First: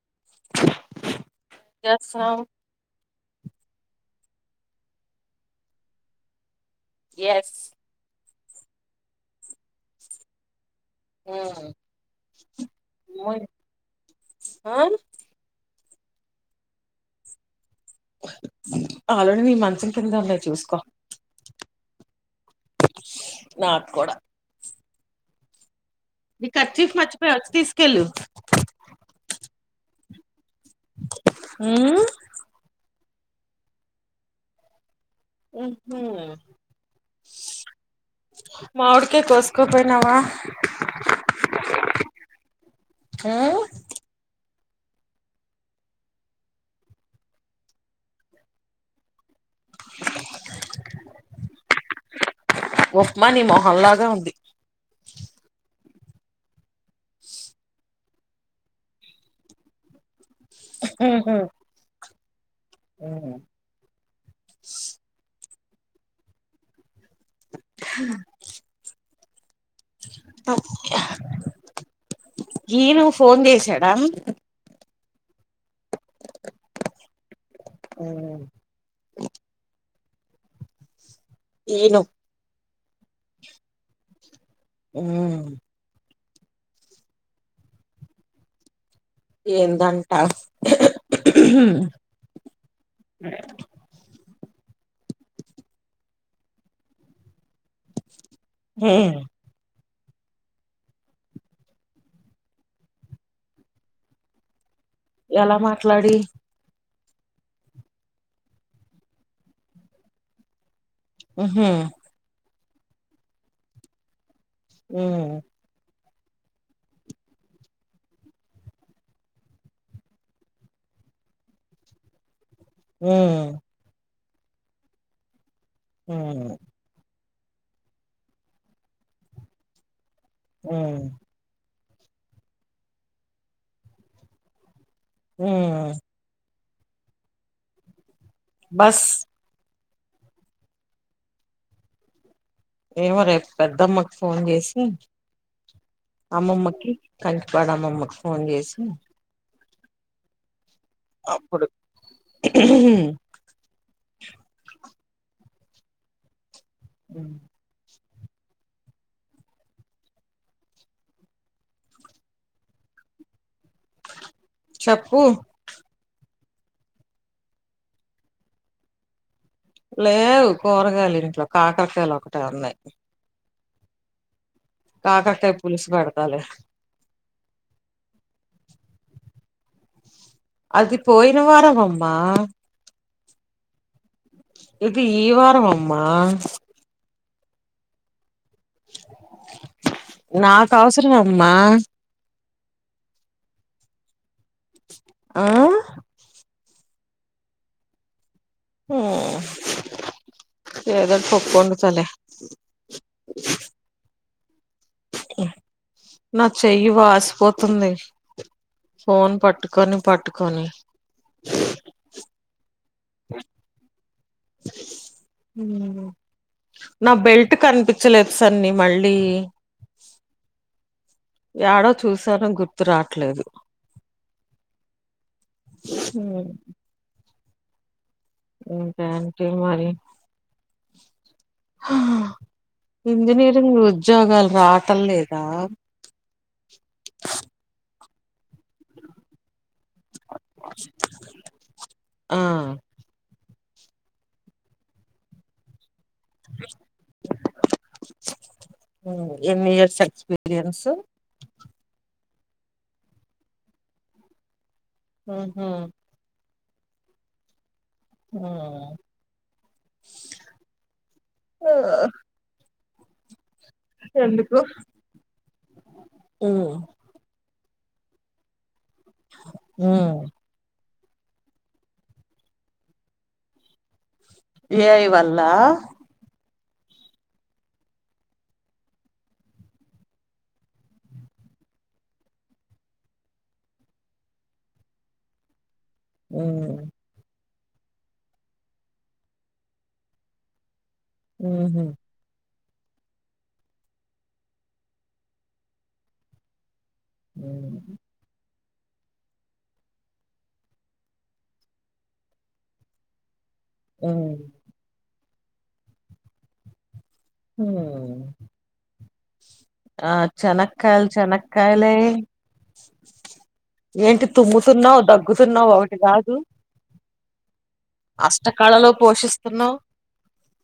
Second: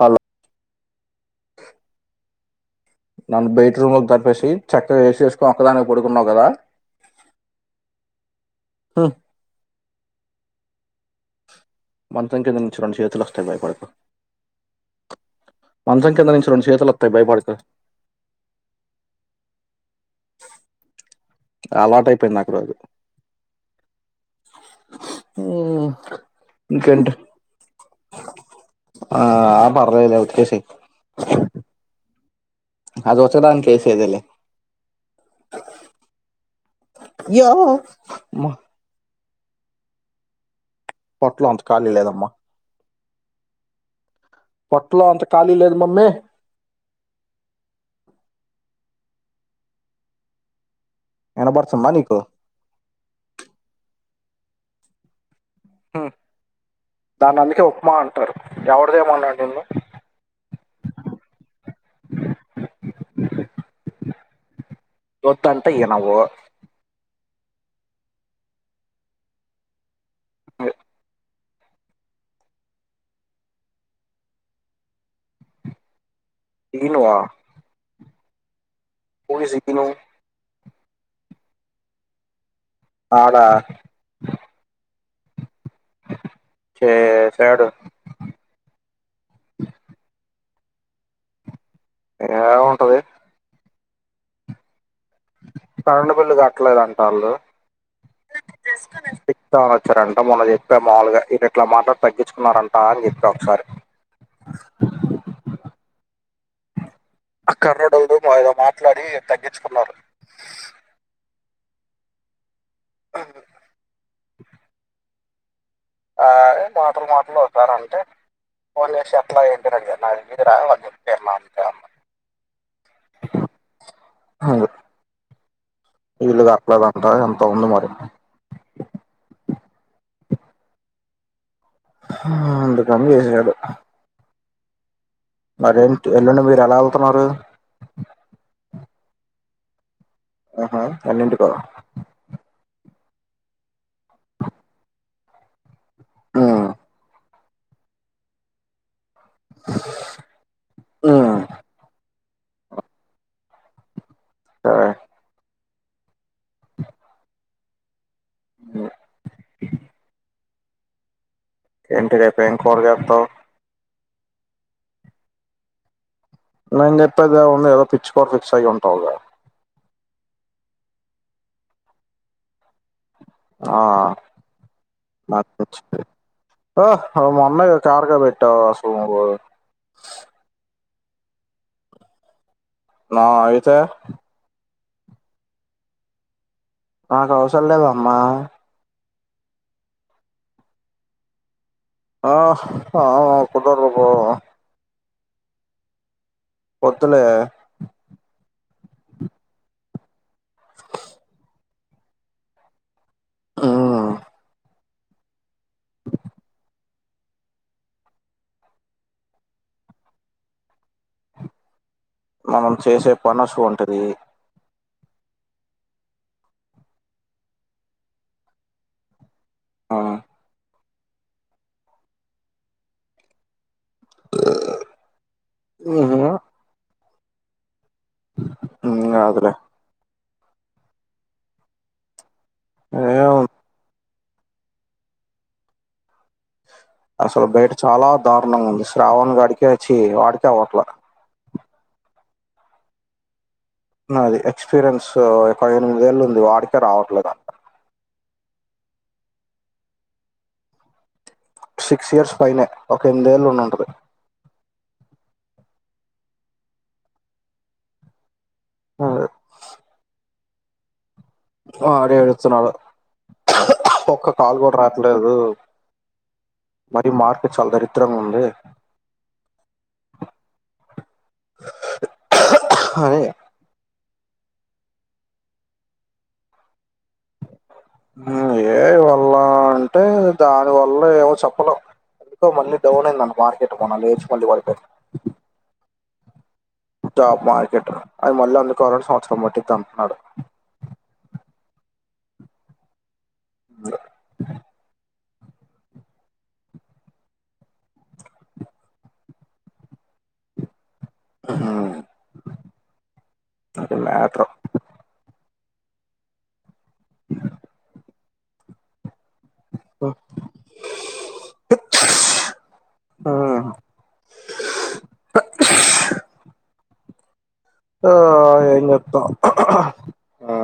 Hello [unintelligible] నన్ను బైట్రూమ్ లోకి తరిపేసి చక్కగా ఏసీ వేసుకోన్ ఒక్కదాన్వే పడుకున్నావు కదా. ఎస్ హొ ఊ మంచం కింది నుంచి రెండు చేతులు వస్తాయి భయపడకు. మంచం కింద నుంచి రెండు చేతులు ఓత్తాయి భయపడకు ఆల్రెడీ నీ మంచం కింద ఉన్నాయి చూసుకో అలవాటయిపోయింది నాకు రోజు. నాక్కూడా. ఉ నీ కర్చీఫ్ మర్చిపోయావ్ వచ్చి తీసుకెళ్ళు. ఆ పర్లేదులే ఉతికేసేయ్ ఉ అది ఉతకడానికి వేసేదేలే ఊహు యో అమ్మా, మామిడికాయ కోసుకో పోయినావా. పొట్టలో అంత కాలి లేదమ్మా. ఆ పొట్టలో అంత ఖాళీ లేదు మమ్మీ. ఇనపడుతుందా నీకు ఉప్మా నీ మొహన్లాగే ఉంది. దాన్నీ అందుకే ఉప్మా అంటారు ఎవరిని ఏమన్నట్టు ఉంది. ఊహు హుహు చూత్త అంటే ఇనవు. హా శ్రీను ఫోన్ చేసాడా శ్రీను ఆ ఊ పోయి సిక్కినం ఈనో. తాగా ఊ చేసాడు. ఏందంటా. ఏం ఉంటది అ కరెంటు బిల్లు కట్టలేదంట వాళ్ళు. వచ్చారంట మొన్న చెప్ప మాములుగా ఇది ఇట్లా మాత్రం తగ్గించున్నారంట అని చెప్పా ఒకసారి ఎలా మాట్లాడి. ఆ కర్రోడయిందేగా ఇగ మాట్లాడి తగ్గించుకున్నారు. హు ఆ హు ఆయ్ నా తోని మాట్లాడు ఒకసారి అంతే ఫోన్ చేసి ఎట్లా ఏంటి అని అడిగా. నాకు తెలీదురా వాళ్ళు చెప్పారు మాట్లాడమని. ఊఉ అవును ఇల్లు కట్టాకలేదట ఇంత ఉంది మరి ఊ అందుకని చేసినాడు. మరేంటి ఎల్లుండి మీరు ఎలా ఎలతన్నారు బస్ ఆహా ఎన్నింటికో ఏమో రేపు పెద్దమ్మకి ఫోన్ చేసి ఉమ్ అమ్మమ్మకి కంకిపాడమమ్మకు ఫోన్ చేసి అ అప్పుడు సరే హ్మ్ హ్మ్ ఏంటి రేపు ఏం కూర్ర చేత్తావ్ చెప్పు నేను చెప్పేదేముంది ఏదో పిచ్చి కూర్ర ఫిక్స్ అయి ఉంటావు కదా లేవు కూరగాయలు ఇంట్లో కాకరకాయలు ఒకటే ఉన్నాయి ఆ కాకరకాయ పులుసు [unintelligible] పెడతాలే హో మొన్నెగా కార్గో పెట్టావు సోములు అది పోయినవారవమ్మా నా అయితే ఇది ఈ వారవమ్మా నాకు అవసరలేదమ్మా నాకు అవసరవమ్మా ఆ హ కుదరదు పో ఆ వొద్దులే హ్మ్ ఏదో పప్పు వొండుతాలే ఉమ్, నా చెయ్యి వాసిపోతుంది ఫోన్ పట్టుకొని పట్టుకొని మనం చేసే పని అసువంటిది హ్మ్ నా బెల్ట్ కనిపిచ్చలేదు సన్ని మళ్ళీ ఆ యాడో చూసాను గుర్తురాట్లేదు ఉహు, హ్మ్ ఉమ్, ఇంకేంటి కాదులే మరి ఏముంది ఇంజనీరింగ్ ఉద్యోగాలు రాటలేదా అసలు బయట చాలా దారుణంగా ఉంది శ్రావణ్ గాడికే చ్చి వాడికే అవ్వట్లా ఆ నాది ఎక్స్పీరియన్స్ పదెనిమిదెళ్ళు ఉంది వాడికే రావట్లే ఎన్ని ఇయర్స్ ఎక్స్పీరియన్సు సిక్స్ ఇయర్స్ పైనే ఒక ఎనిమిదెళ్ళు ఉండుంటది మ్మ్ హూ హ్మ్ ఉంటుంది వాడే ఏడుస్తున్నాడు ఒక్క ఎందుకు కాల్ గుడా రాట్లేదు ఈ మార్కెట్ చాలా దరిద్రంగుంది ఉం అని ఏఐ వల్ల ఉం ఏ ఐ వల్ల అంటే దాని వల్ల ఏమో చెప్పలేం ఎదో మళ్ళీ డౌన్ అయిందంట మార్కెట్ మొన్న లేచి మళ పడిపోయింది ఉం జాబ్ మార్కెట్ ఆ అది మళ్ళీ అందుకు కోవాలంటే సంవత్సరం పట్టిద్ది అంటున్నాడు ఉ హమ్ ఉం అది మ్యాటరు హమ్ ఆ చెనకాయల్ చెనకాయలే ఏంటి తుమ్ముతున్నావు దగ్గుతున్నావు ఒకటి కాదు ఆ ఎం అష్టకళలో చెప్తావ్ ఆ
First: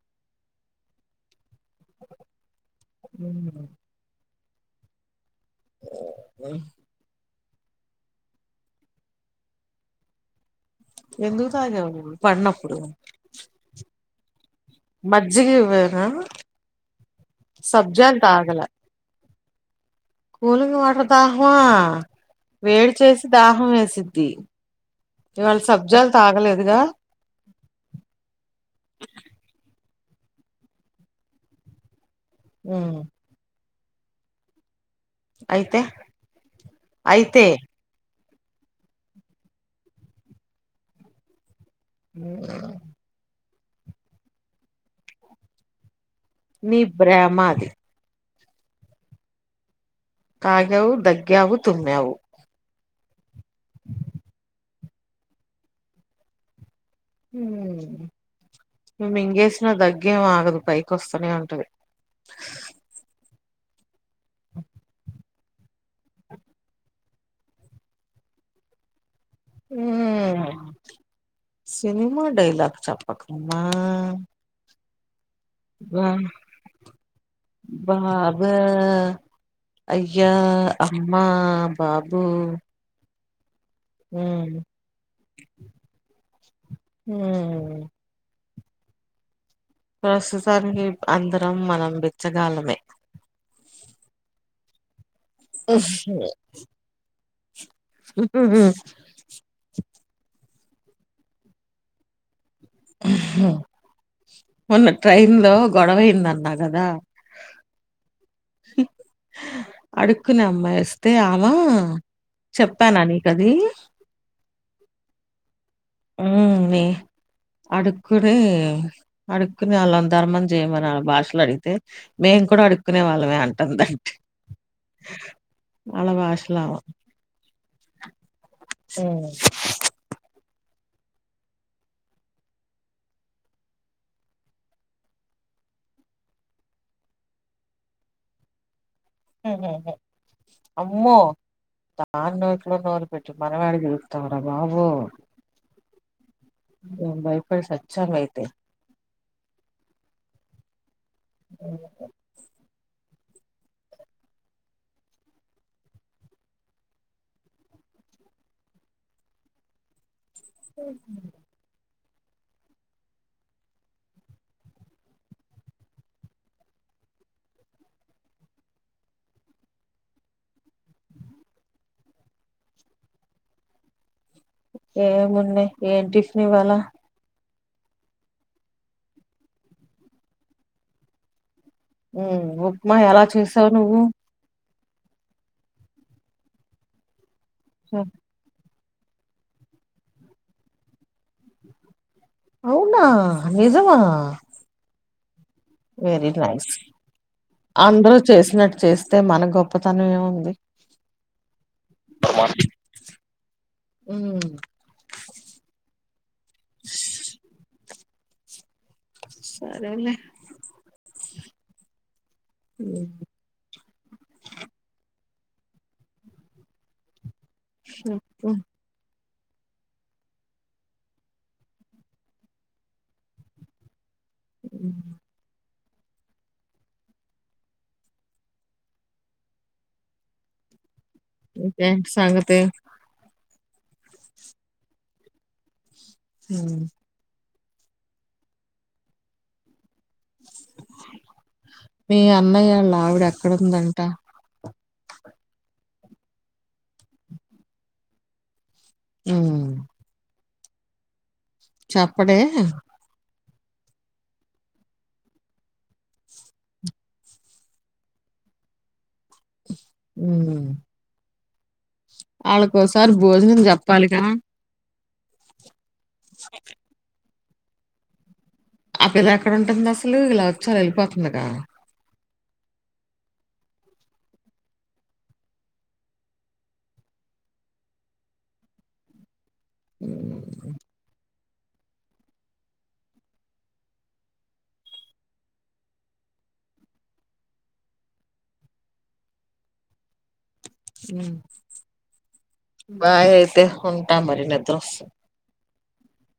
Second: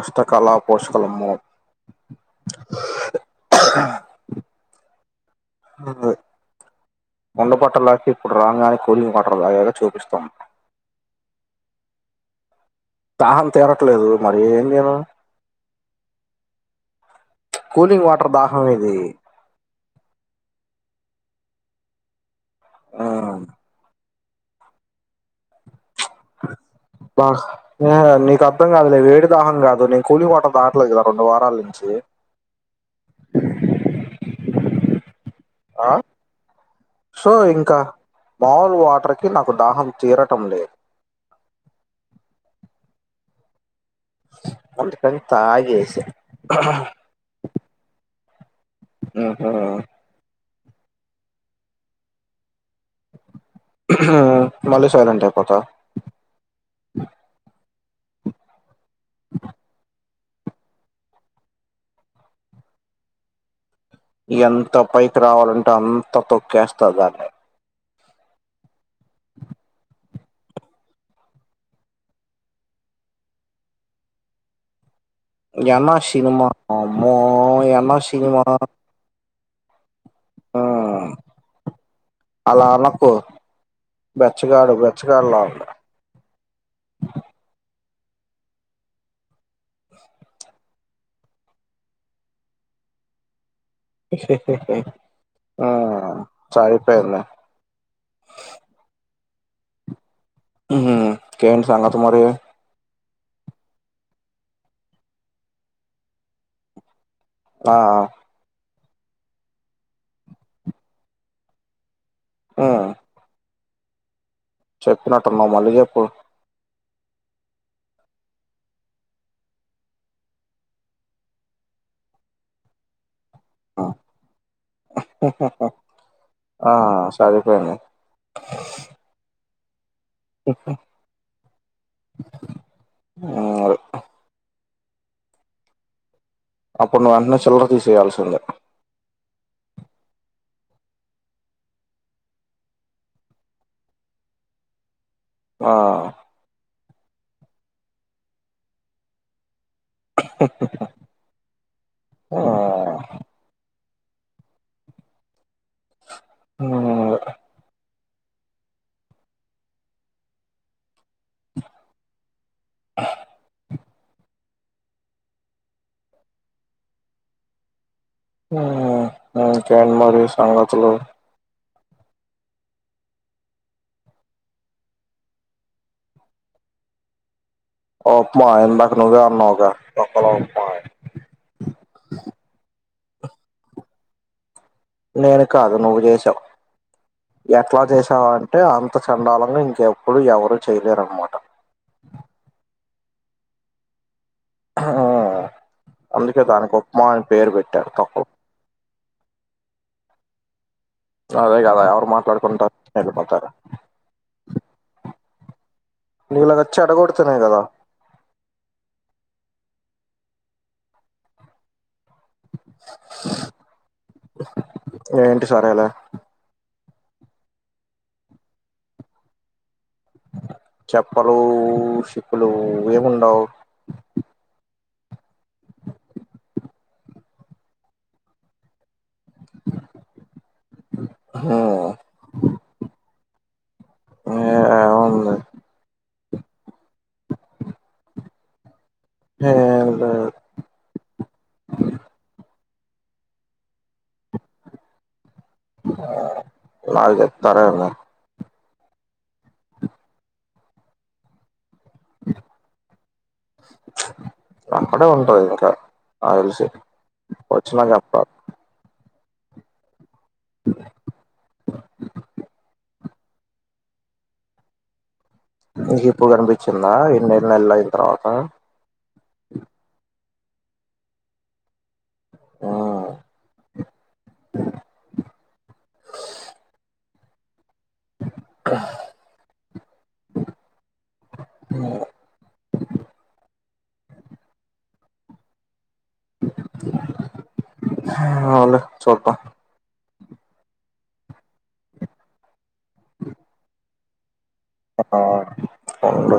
అష్టకళ పోషకలమ్ము పోషిస్తున్నావు ఉండ పట్టలాకె ఇప్పుడు రాంగానే కూలింగ్ వాటర్ దాగాగా చూపిస్తం ఎందుకు తాగవు నువ్వు పడ్నప్పుడు దాహం తీరట్లేదు మరి ఎం చేయను మజ్జిగా ఇవ్వన కూలింగ్ సబ్జాల్ వాటర్ తాగల దాహం ఇది కూలింగ్ వాటర్ దాహమా వేడి ఆ చేసి దాహం వేసింది ది ఇవాళ సబ్జాలు తాగలేదుగా నీకు అర్థం కాదు లే వేడి దాహం కాదు నీ కూలీ వాటర్ దాటట్లేదు కదా రెండు వారాల నుంచి ఉం అయితే ఆ సో అయితే ఇంకా మాముల్ వాటర్కిి నాకు దాహం తీరటం లేదు ఉ అందుకనీ తాగేస నీ భ్రమ అది ఓహ తాగావ్ దగ్గావ్ తుమ్మావ్ ఆ మళ్ళీ సైలెంట్ అయిపోతా ఉం నువ్వు మింగేసినా దగ్గేం ఆగదు పైకి వస్తానే ఉంటది ఇగ ఎంత పైకి రావాలంటే అంత తొక్కేస్త దాన్ని ఉం సినిమా డైలాగ్ చేప్పకమా ఎన్న సినిమా అమ్మో ఎన్న సినిమా ఆ అయ్యా అమ్మ బాబూ [unintelligible] తాలకు బెచ్చగాడు బెచ్చగాడలో ఉంట హమ్ ప్రస్తుతానికి అందరం మనం బిచ్చగాలమే ఉంది ఉఫ్ వేళ్ళ ఉమ్ ఇంకేం సంగతీ మరి ఉమ్ మొన్న ట్రైన్ లో గొడవైందన్న కదా ఆ అడుకునే అమ్మా వస్తే ఆమ ఉ చెప్పాననీకది చెప్పినట్టున్నవ్ మళ్ళీ ఎప్పు ఉమ్ అడుకుడ అడుక్కునే వాళ్ళం ధర్మం చేయమని వాళ్ళ భాషలు అడిగితే మేము కూడా అడుక్కునే వాళ్ళమే అం టన్ది ఉమ్. ఆ ఆమ సరిపోయింది ఉమ్ ఉమ్ అప్పుడు నువన్న చిల్లర తీసేయయాల్సిందే ఉహ్హ్ అమ్మో దా నో ఇట్లో నోనె పెట్టి మనవాడికి చేస్తావురా బాబు ఆ నేను బయపడి సచ్చా అయితే ఓ ఏంచేద్దాం ఉమ్ ఓసినీ ఆ ఉమ్ ఇంకేంటీ మరి సంగతులు ఏమున్నయి ఏం టిఫన్ ఇవాల ఉప్మా ఇందాక నువ్వే అన్నావుగా తొక్కలో ఉప్మా అని ఉమ్మ్ ఉప్మా ఎలా చేసావు నువ్వు నేను కాదు నువ్వు చేశావు ఎట్లా చేసావా అని అంటే అంతా చండాలంగా ఇంకెప్పుడు ఎవరు చేయలేరనమాట అవునా నిజమా ఆ వెరీ నైస్ పెట్టారు తొక్కల అందరూ చేసినట్టు చేస్తే మన గొప్పతనం ఏముంది అదే కదా ఎవరు మాట్లాడుకుంటారు ఎళ్లిపోతారు ఉమ్మ్ నీలాగా చెడగొడితేనే కదా సరేలే ఉమ్మ్ ఏంటి సరేలే చెప్పు చెప్పలు షిప్పులు ఏముండవు మ్మ్ ఆ ఏంటి సంగతి ఆఏ ఉమ్మ్ ఏం కాదు మీ అన్నయ్యళ్ళ ఆవిడా ఎక్కడుందంట నాకు చెప్తారా ఏంది ఉమ్ చెప్పడే అక్కడే ఉంటది ఇంకా నాకి తెలిసి వచ్చినా చెప్తా ఉమ్మ్ వాళ్ల కోసం సార్ భోజనం చెప్పాలిగా నీకు ఇప్పుడు కనిపిచిందా ఎన్నేల్లలు అయిన తర్వాత ఆ పిల్ల ఏక్కడ ఉంటుంది అసలు ఇలా వచ్చి అలా ఎళ్ళిపోతుందిగా ఆ క ఉమ్ ఆవులే చూద్దాం ఉమ్మ్ బాయ్ అయితే ఉంటామరి నిద్ర వస్తుంది ఆ ఉండు